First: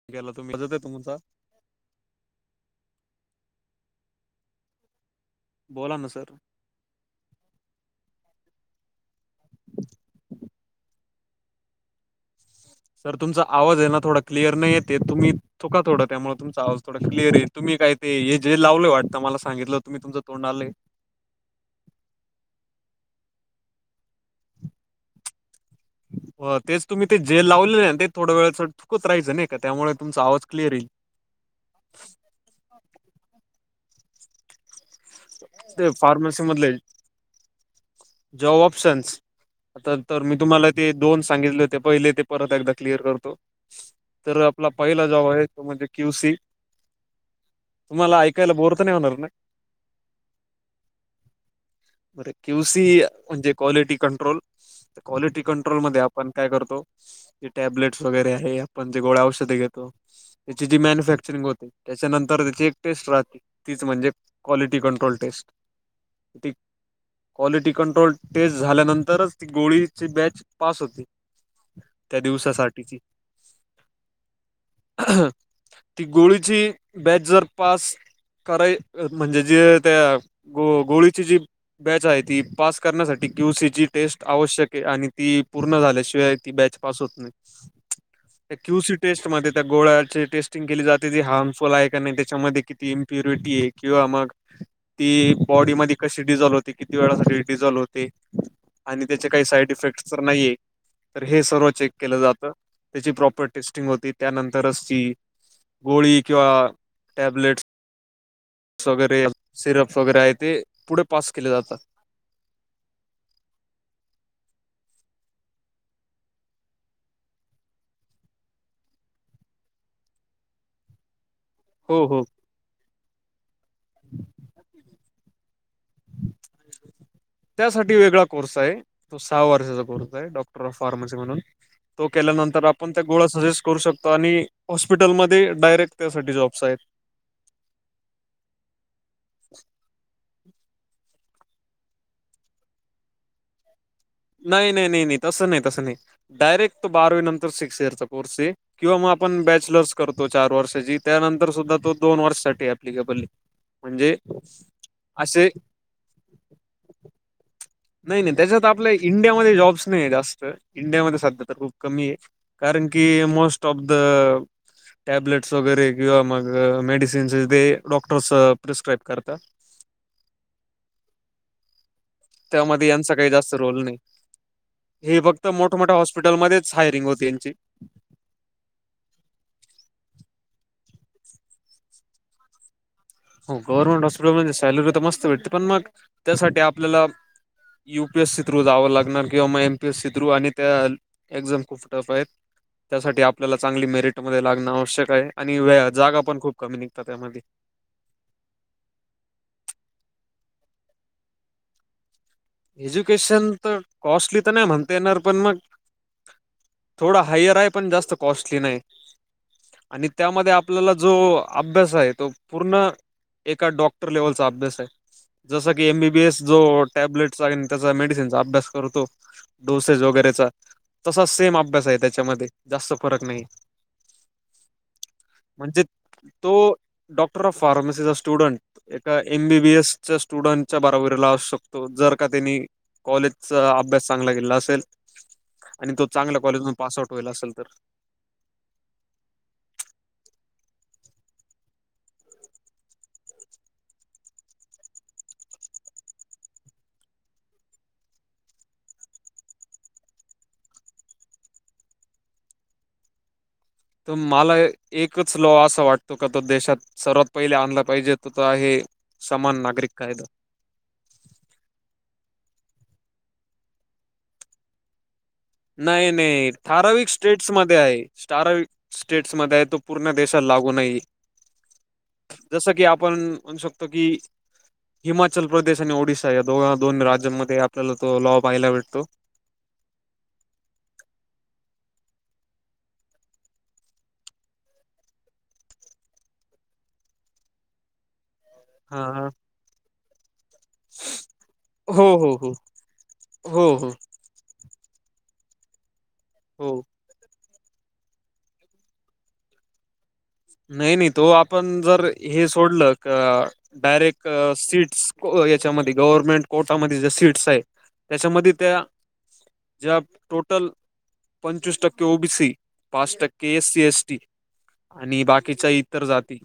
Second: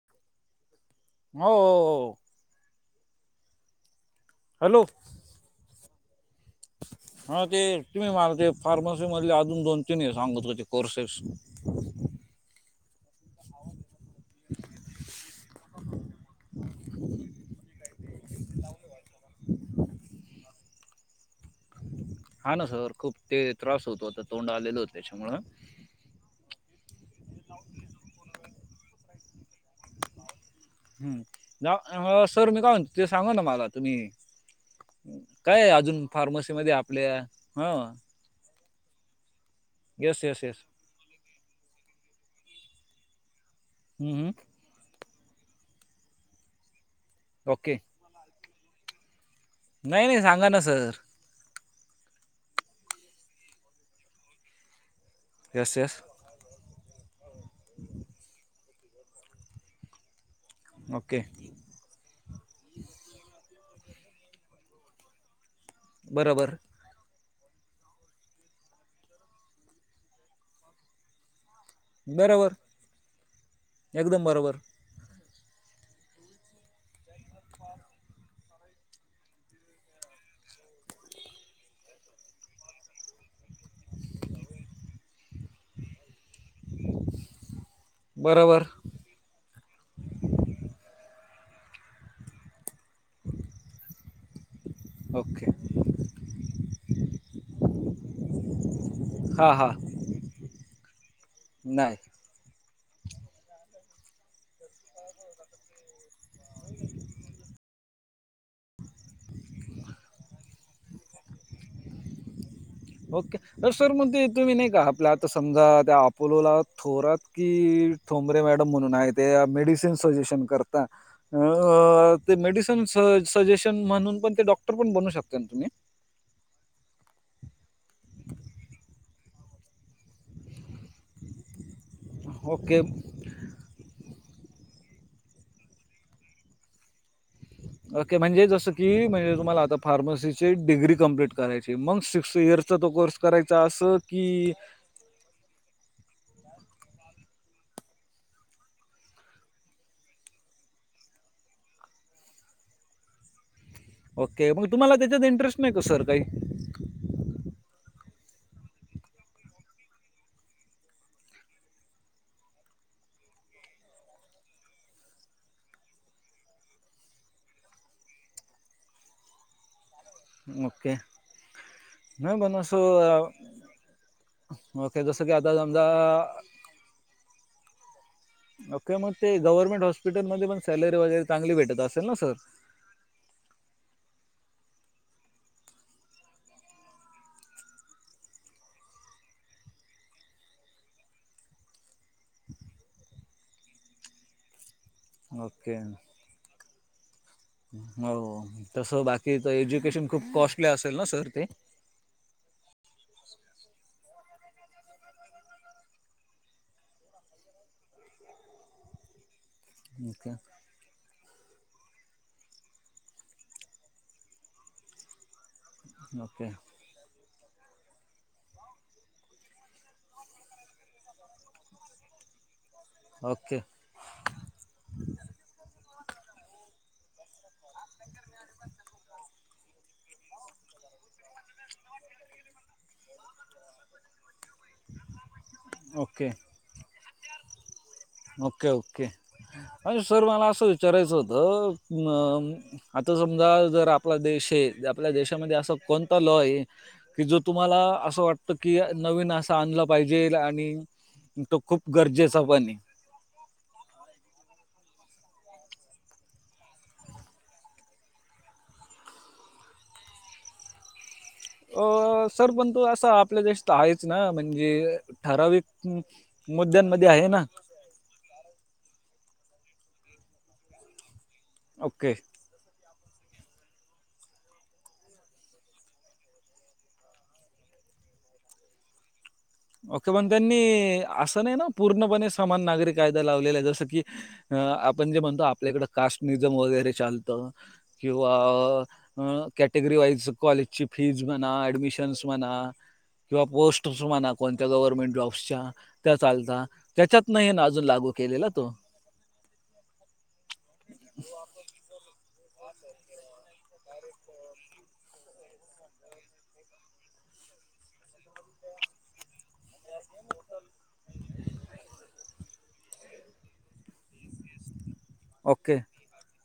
[unintelligible] हाव हो हॅलो! बोला ना सर. हा ते तुम्ही मला ते फार्मसी मधले अजून दोन तिन हे सांगत होते कोर्सेस सर तुमचा आवाज आहे ना थोडा क्लिअर नाही येते तुम्ही थुका थोडं त्यामुळे तुमचा आवाज थोडा क्लिअर येईल. तुम्ही काय ते ही जे लावलय वाटंत मला सांगितलं तुम्ही तुमच्या तोंडाले हा ना सर खूप ते त्रास होतो आता तोंड आलेल होत त्याच्यामुळं हो तेच तुम्ही ते जेल लावलेलं ना ते थोडं वेळच थुकत राहायच नाही का त्यामुळे तुमचा आवाज क्लिअर येईल. जा अह सर मी काय म्हणतो ते सांगा ना मला तुम्ही काय आहे ते अजून फार्मसी मधले फार्मसीमध्ये आपल्या हम्म. जॉब ऑप्शन्स अह तर येस मी येस येस तुम्हाला ते दोन सांगितले होते पहिले ते परत एकदा क्लिअर करतो हम्म. तर आपला पहिला जॉब आहे तो म्हणजे क्यू सी ओके. तुम्हाला ऐकायला बोर तर नाही होणार ना नाही नाही सांगा ना सर क्यू सी म्हणजे quality control. Quality yes yes कंट्रोलमध्ये आपण काय करतो? जे टॅब्लेट्स वगैरे आहे आपण जे गोळ्या औषधे घेतो त्याची जी ओके मॅन्युफॅक्चरिंग होते त्याच्यानंतर त्याची एक टेस्ट राहते. तीच म्हणजे क्वालिटी कंट्रोल टेस्ट. ती बरोबर क्वालिटी कंट्रोल टेस्ट झाल्यानंतरच ती गोळीची बॅच पास होते. त्या बरोबर दिवसासाठीची एकदम बरोबर ती गोळीची बॅच जर पास कराय म्हणजे जे त्या गो गोळीची जी बॅच आहे ती पास करण्यासाठी क्यू सी ची टेस्ट आवश्यक आहे आणि ती पूर्ण झाल्याशिवाय ती बॅच पास होत नाही. त्या बरोबर क्यू सी टेस्टमध्ये त्या गोळ्याची टेस्टिंग केली जाते ती हार्मफुल आहे का नाही, त्याच्यामध्ये किती इम्प्युरिटी आहे किंवा मग ती ओके बॉडी मध्ये कशी डिझॉल्व होते, किती वेळासाठी डिझॉल्व होते आणि त्याचे काही हां साईड हां इफेक्ट तर नाहीये, तर हे सर्व चेक नाही केलं जातं. त्याची प्रॉपर टेस्टिंग होती त्यानंतरच ती गोळी किंवा टॅब्लेट्स वगैरे सिरप्स वगैरे आहे ते पुढे पास केले जातात ओके. अह सर मग ते तुम्ही नाही का आपल्या आता समजा त्या अपोलोला थोरात की थोंबरे मॅडम म्हणून आहे ते मेडिसिन सजेशन करता हो अह हो ते मेडिसिन स सजेशन म्हणून पण ते डॉक्टर पण बनू शकता ना तुम्ही? त्यासाठी वेगळा कोर्स आहे. तो सहा वर्षाचा कोर्स आहे डॉक्टर ऑफ फार्मसी म्हणून तो केल्यानंतर ओके आपण त्या गोळा सजेस् करू शकतो आणि हॉस्पिटलमध्ये डायरेक्ट त्यासाठी जॉब्स आहेत. ओके म्हणजे जसं की म्हणजे तुम्हाला आता फार्मसीची डिग्री कंप्लीट करायची मग सिक्स इयर्सचा तो कोर्स करायचं अस नाही नाही नाही नाही तसं नाही तसं नाही, डायरेक्ट तो बारावी नंतर सिक्स इयरचा कोर्स आहे. किंवा मग आपण बॅचलर्स करतो चार वर्षाची त्यानंतर सुद्धा तो दोन वर्षासाठी अप्लिकेबल ओके मग तुम्हाला त्याच्यात इंटरेस्ट नाही का सर काही नाही नाही त्याच्यात आपल्या इंडियामध्ये जॉब्स नाही आहे जास्त इंडियामध्ये सध्या तर खूप कमी आहे. कारण की मोस्ट ऑफ द. टॅब्लेट्स वगैरे किंवा मग मेडिसिन्स ते डॉक्टर्स प्रिस्क्राईब करतात. मग काय? त्यामध्ये यांचा काही जास्त रोल नाही ओके हे जसं की फक्त आता मोठमोठ्या समजा हॉस्पिटल मध्ये हायरिंग होते त्यांची ओके मग ते गव्हर्नमेंट हॉस्पिटल मध्ये पण सॅलरी वगैरे चांगली भेटत असेल ना सर हो गव्हर्नमेंट हॉस्पिटल म्हणे सॅलरी तर मस्त भेटते. पण मग त्यासाठी आपल्याला U P S C through जावं लागणार किंवा मग M P S C through आणि त्या एक्झाम खूप टफ आहेत त्यासाठी आपल्याला चांगली मेरिटमध्ये लागणं आवश्यक आणि ओके. जागा पण खूप कमी निघतात त्यामध्ये हो तसं बाकीच एज्युकेशन खूप कॉस्टली असेल ना सर ते एज्युकेशन तर कॉस्टली तर नाही म्हणता येणार पण मग थोडा हायर आहे पण जास्त कॉस्टली नाही आणि ओके. त्यामध्ये आप आपल्याला जो अभ्यास आहे तो पूर्ण एका डॉक्टर लेवलचा अभ्यास आहे. जस की एमबीबीएस ओके. जो टॅब्लेट त्याचा मेडिसिनचा अभ्यास करतो. डोसेस वगैरेचा तसा सेम अभ्यास आहे त्याच्यामध्ये जास्त फरक नाही. ओके. म्हणजे तो डॉक्टर ऑफ फार्मसीचा स्टुडंट एका एमबीबी एसच्या स्टुडंटच्या बराबरीला असू शकतो जर त्यांनी कॉलेज अभ्यास चांगला केला असेल आणि तो ओके. चांगल्या कॉलेज मधून पास आउट व्हायला असेल तर ओके ओके आणि सर मला असं विचारायचं होतं. आता समजा जर आपला देश आहे आपल्या देशामध्ये असा कोणता लॉ आहे. की जो तुम्हाला असं वाटत की नवीन असं आणलं पाहिजे आणि तो खूप गरजेचा पण आहे. तर मला एकच लॉ असा वाटतो का तो देशात सर्वात पहिले आणला पाहिजे तो तर आहे समान नागरिक कायदा अ सर पण तु असं आपल्या देशात आहेच ना म्हणजे ठराविक म- नाही नाही! मुद्द्यांमध्ये ठराविक आहे ना स्टेट्स मध्ये आहे. ठराविक स्टेट्स मध्ये आहे. तो पूर्ण देशाला लागू नाही. ओके! जसं की आपण म्हणू शकतो की हिमाचल प्रदेश आणि ओडिसा या दोन् राज्यांमध्ये आपल्याला तो लॉव पाहायला भेटतो. ओके पण त्यांनी असं नाही ना पूर्णपणे समान नागरी कायदा लावलेला आहे जसं की आपण जे म्हणतो आपल्याकड कास्टनिजम वगैरे चालतं किंवा हा हा. कॅटेगरी वाईज कॉलेज ची फीज म्हणा हो ऍडमिशन् हो म्हणा हो किंवा हो पोस्ट हो म्हणा. कोणत्या गव्हर्मेंट जॉब्सच्या त्या चालतात हो त्याच्यातन हे अजून लागू केलेला तो नाही नाही तो आपण जर हे सोडलं का? डायरेक्ट सीट्स याच्यामध्ये गव्हर्नमेंट कोर्टामध्ये जे सीट्स आहे. त्याच्यामध्ये त्या जब टोटल पंचवीस टक्के ओबी सी पाच टक्के एस सी एस टी आणि बाकीच्या ओके इतर जाती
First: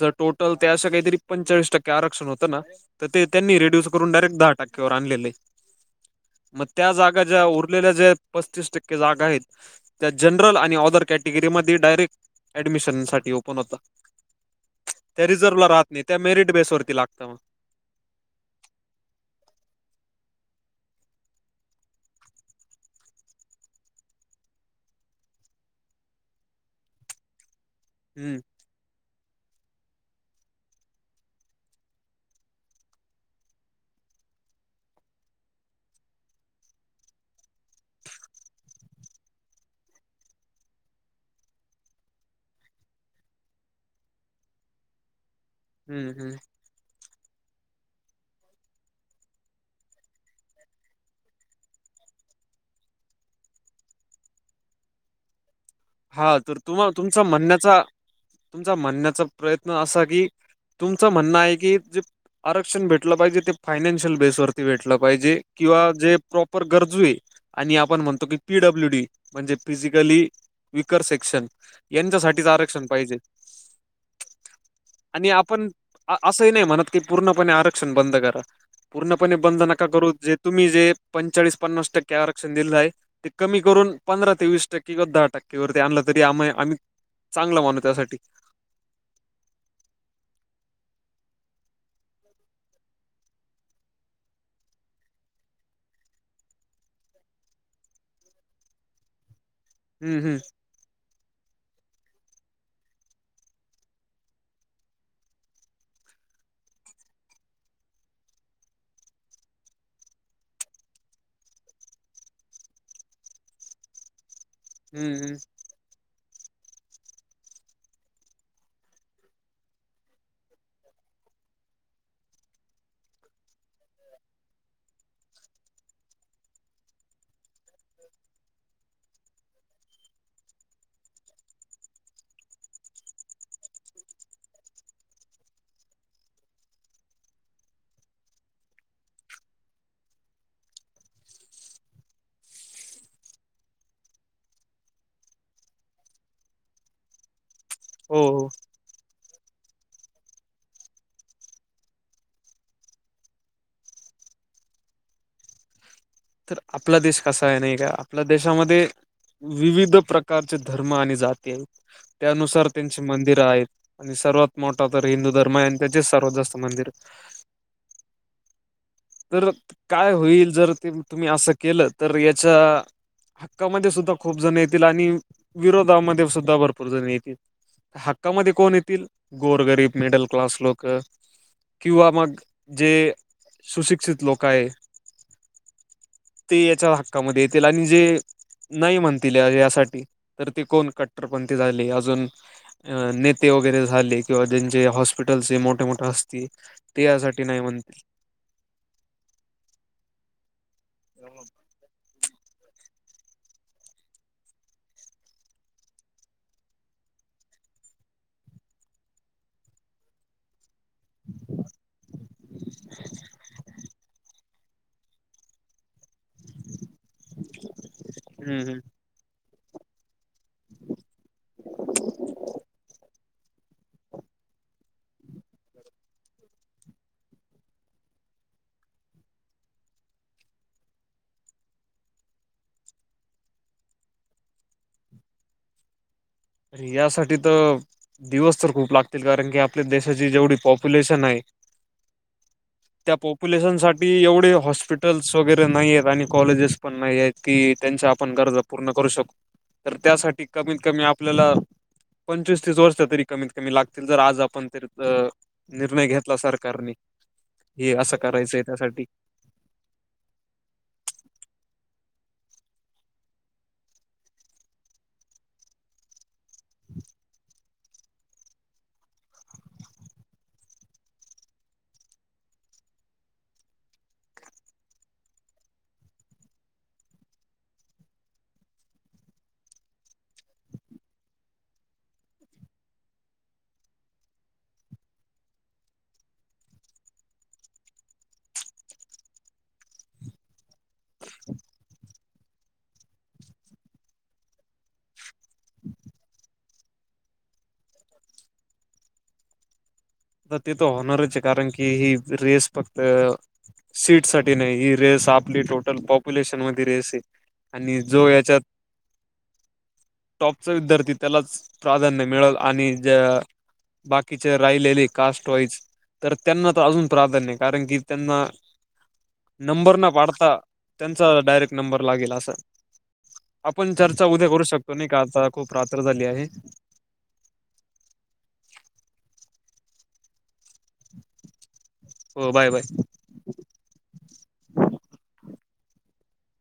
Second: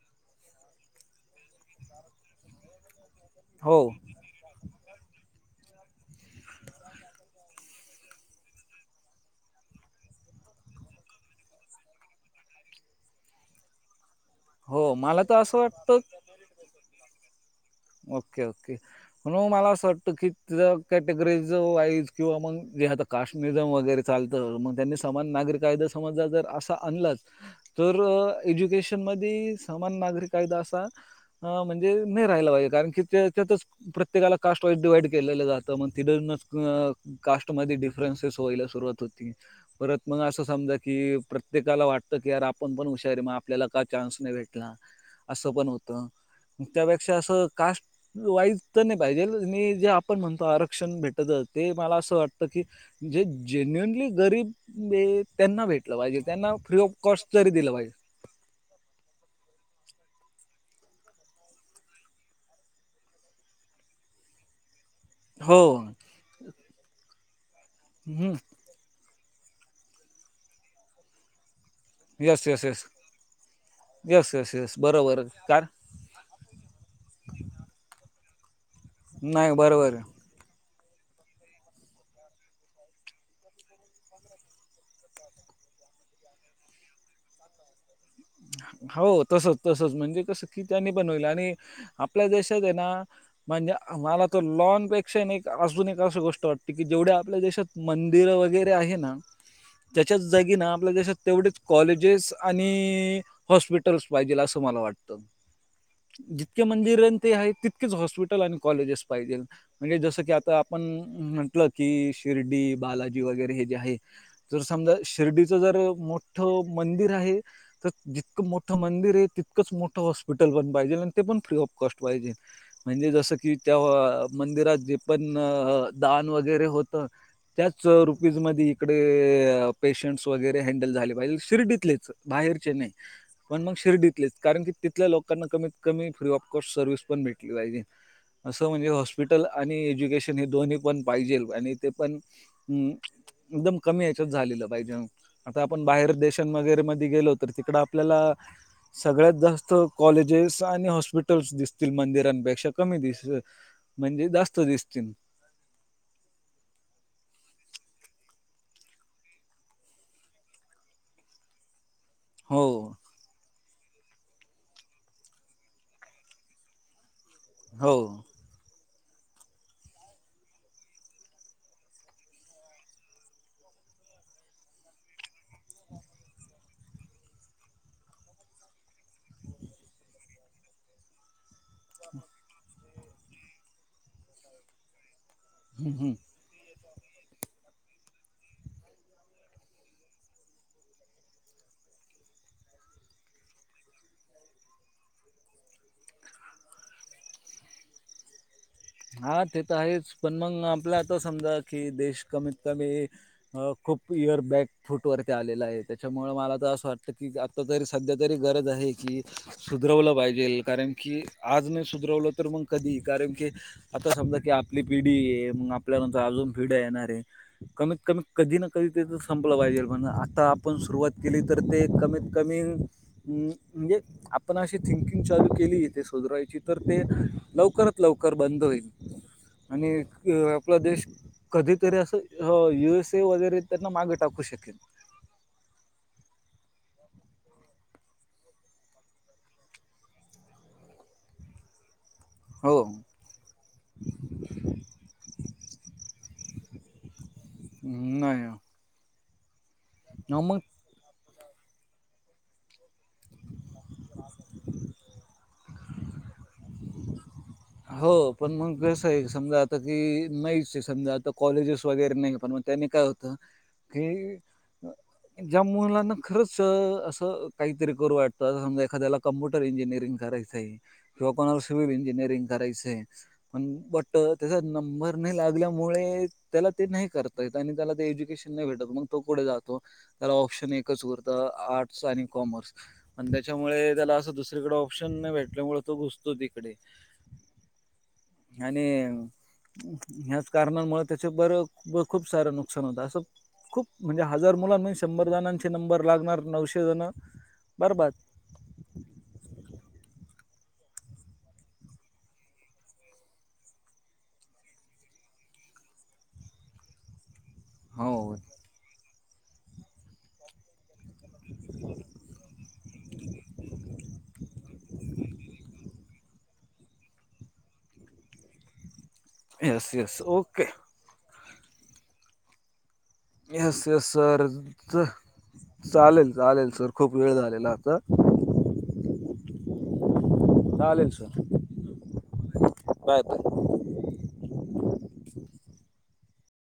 जर टोटल त्याशी काहीतरी पंचाळीस टक्के आरक्षण होतं ना तर ते त्यांनी हो रिड्यूस करून डायरेक्ट दहा टक्क्यावर आणलेलं आहे. मग त्या जागा ज्या उरलेल्या ज्या पस्तीस टक्के जागा आहेत. त्या जनरल आणि ऑदर कॅटेगरीमध्ये डायरेक्ट मिशनसाठी ओपन होता, हो मला त्या तर असं रिझर्व्ह राहत वाटतं नाही, त्या मेरिट बेसवरती लागतात मग. Okay, okay. म्हणून मला असं वाटतं की तिथं कॅटेगरी वाईज किंवा मग जे आता काश्मीरला जसं वगैरे चालतं, मग त्यांनी समान नागरी कायदा समजा जर असा आणलाच तर हम्म एज्युकेशनमध्ये समान नागरी कायदा असा म्हणजे नाही राहिला पाहिजे. कारण की त्यातच प्रत्येकाला कास्ट वाईज डिव्हाइड केलं जातं मग [inaudible] कास्टमध्ये डिफरन्सेस व्हायला सुरुवात होती. परत मग असं समजा की प्रत्येकाला वाटतं की यार, आपण पण हुशार आहे, मग आपल्याला का चान्स नाही भेटला? असं पण होतं, हम्म हम्म त्यापेक्षा असं कास्ट वाईज तर नाही पाहिजे, मी जे आपण म्हणतो आरक्षण भेटतं, ते मला असं वाटतं की जे जेन्युनली गरीब त्यांना भेटलं पाहिजे, हा त्यांना तर फ्री तुम्हा ऑफ तुमचा कॉस्ट तरी दिलं म्हणण्याचा पाहिजे. तुमचा म्हणण्याचा प्रयत्न असा की, तुमचं म्हणणं आहे की जे आरक्षण भेटलं पाहिजे ते फायनान्शियल बेसवर भेटलं पाहिजे, हो किंवा जे प्रॉपर गरजू आहेत आणि आपण म्हणतो की पीडब् पीडब्ल्यूडी म्हणजे फिजिकली... विकर सेक्शुअल यांच्यासाठीच येस येस येस आरक्षण पाहिजे येस येस येस बरोबर आणि कार आपण असंही नाही म्हणत की पूर्णपणे आरक्षण बंद करा, पूर्णपणे नाही बंद नका बरोबर आहे. करू, जे तुम्ही जे... पंचेचाळीस-पन्नास टक्के आरक्षण दिलं आहे, ते कमी करून पंधरा ते वीस टक्के किंवा दहा टक्के त्यावर ते आणलं तरी आम्ही चांगलं म्हणू त्यासाठी हो, तसंच, तसंच म्हणजे कसं की त्यांनी बनवलं आणि आपल्या देशात आहे ना म्हणजे मला तर अजून एक अशी गोष्ट वाटते की जेवढ्या आपल्या देशात... मंदिरं वगैरे आहेत ना हम्म त्याच्याच हम्म जागी आहे ना आपल्या देशात तेवढेच कॉलेजेस आणि... हॉस्पिटल्स पाहिजेत असं मला वाटतं.. जितकी मंदिरं आहेत तितकीच हॉस्पिटल्स आणि कॉलेजेस पाहिजेत. म्हणजे जसं की आता आपण म्हणतो की शिर्डी, बालाजी वगैरे जे आहे. जर समजा हम्म हम्म शिर्डीचं जर मोठं मंदिर आहे. तर जितकं मोठं मंदिर आहे तितकंच मोठं हॉस्पिटल पण पाहिजे आणि ते पण फ्री ऑफ कॉस्ट पाहिजे.. म्हणजे जसं की त्या मंदिरात जे पण दान वगैरे होतं. त्याच रुपयांमध्ये इकडे पेशंट्स वगैरे हँडल झाले पाहिजेत, शिर्डीतलेच बाहेरचे नाही. पण मग शिर्डीतलेच, कारण तिथल्या लोकांना कमीत कमी फ्री ऑफ कॉस्ट सर्व्हिस तरी भेटली पाहिजे. असं म्हणजे हॉस्पिटल आणि एज्युकेशन हे दोन्ही पण पाहिजे. हं एकदम कमी याच्यात झालं पाहिजे. आता आपण बाहेरच्या देशांमध्ये गेलो तर तिकडे आपल्याला हो हो सगळ्यात जास्त कॉलेजेस आणि हॉस्पिटल्स दिसतील, मंदिरांपेक्षा कमी दिस म्हणजे जास्त दिसतील. तर आपला देश कसा आहे नाही का? आपल्या देशामध्ये विविध प्रकारचे धर्म आणि जाती आहेत, हो त्यानुसार त्यांची मंदिरं आहेत. आणि सर्वात मोठा तर हिंदू धर्म आहे आणि त्याचेच सर्वात जास्त मंदिरं आहेत. हो. तर काय होईल जर ते तुम्ही असं केलं तर याचा हक्कामध्ये सुद्धा खूप जण येतील आणि विरोधामध्ये सुद्धा भरपूर जण येतील. हक्कामध्ये कोण येतील गोरगरीब मिडल क्लास लोक. किंवा मग जे सुशिक्षित लोक आहे. हम् हम्. ते याच्या हक्कामध्ये येतील आणि जे नाही म्हणतील या यासाठी तर ते कोण कट्टरपणथी झाली अजून अ नेते वगैरे झाले किंवा ज्यांचे हॉस्पिटलस मोठ मोठ असती ते यासाठी नाही म्हणतील. हा ते तर आहेच पण मग आपला आता समजा की देश कमीत कमी अ खूप इयरबॅक फूट वरती आलेला आहे त्याच्यामुळ मला तर असं वाटतं कि आता तरी सध्या तरी गरज आहे की सुधरवलं पाहिजेल कारण की आज नाही सुधरवलं तर मग कधी कारण की आता समजा की आपली पिढी [unintelligible] मग आपल्यानंतर अजून पिढ्या येणारे कमीत कमी कधी हम्म ना कधी तित संपलं पाहिजेल म्हण आता आपण सुरुवात केली तर ते कमीत कमी हम्म, म्हणजे? आपण अशी थिंकिंग चालू केली तेे सुधरायची तर ते लवकरात लवकर बंद होईल. आणि [unintelligible] आपला देश कधीतरी असं [unintelligible] यु एस ए वगैरे त्यांना मागे टाकू शकेल. यासाठी त दिवस तर खूप लागतील कारण की आपल्या देशाची जेवढी पॉप्युलेशन आहे. हो. त्या पॉप्युलेशनसाठी एवढे हॉस्पिटल्स वगैरे नाही आहेत आणि कॉलेजेस पण [unintelligible] त्यांच्या आपण नाही. गरजा पूर्ण करू शक, तर हां, त्यासाठी मग कमीत कमी आप आपल्याला पंचवीस तीस वर्ष तरी कमीत कमी लागतील जर आज आपण तर अ निर्णय घेतला सरकारनी. हो पण मग कसं आहे. समजा आता की [unintelligible] समजा आता कॉलेजेस वगैरे नाही पण मग त्यानी काय होतं. की. ज्या मुलांना खरंच असं काहीतरी करू वाटतं समजा एखाद्याला कम्प्युटर इंजिनिअरिंग करायचाय किंवा कोणाला सिव्हिल इंजिनिअरिंग करायचाय पण बट त्या [unintelligible] नंबर नाही लागल्यामुळे त्याला ते नाही कर [unintelligible] त्याला ते एज्युकेशन नाही भेटत मग तो कुठे जातो. त्याला ऑप्शन एकच उरतं आर्ट्स आणि कॉमर्स. आणि त्याच्यामुळे त्याला असं दुसरीकड ऑप्शन नाही भेटल्यामुळ तो घुसतो तिकडे. ह्याने, ह्याच कारणमुळे त्याच बर खूप सारं नुकसान होत असं खूप म्हणजे हजार मुलां [unintelligible] शंभर जणांचे नंबर लागणार नऊशे जण बरबाद. तर [unintelligible] होणारंच कारण की ही रेस फक्त सीट साठी नाही ही रेस आपली टोटल पॉप्युलेशन मध्ये रेस आहे. आणि जो हो याच्यात टॉपचा विद्यार्थी त्यालाच प्राधान्य मिळेल आणि ज बाकीचे राहिलेले कास्ट वाईज. तर त्यांना तर अजून प्राधान्य कारण की त्यांना येस नंबर न येस पाडता ओके त्यांचा डायरेक्ट नंबर लागेल असं. येस आपण येस चर्चा सर उद्या करू शकतो च- नाही का, आता खूप रात्र झाली चालेल आहे. चालेल सर खूप वेळ झालेला आता. चालेल सर, हो बाय बाय. बाय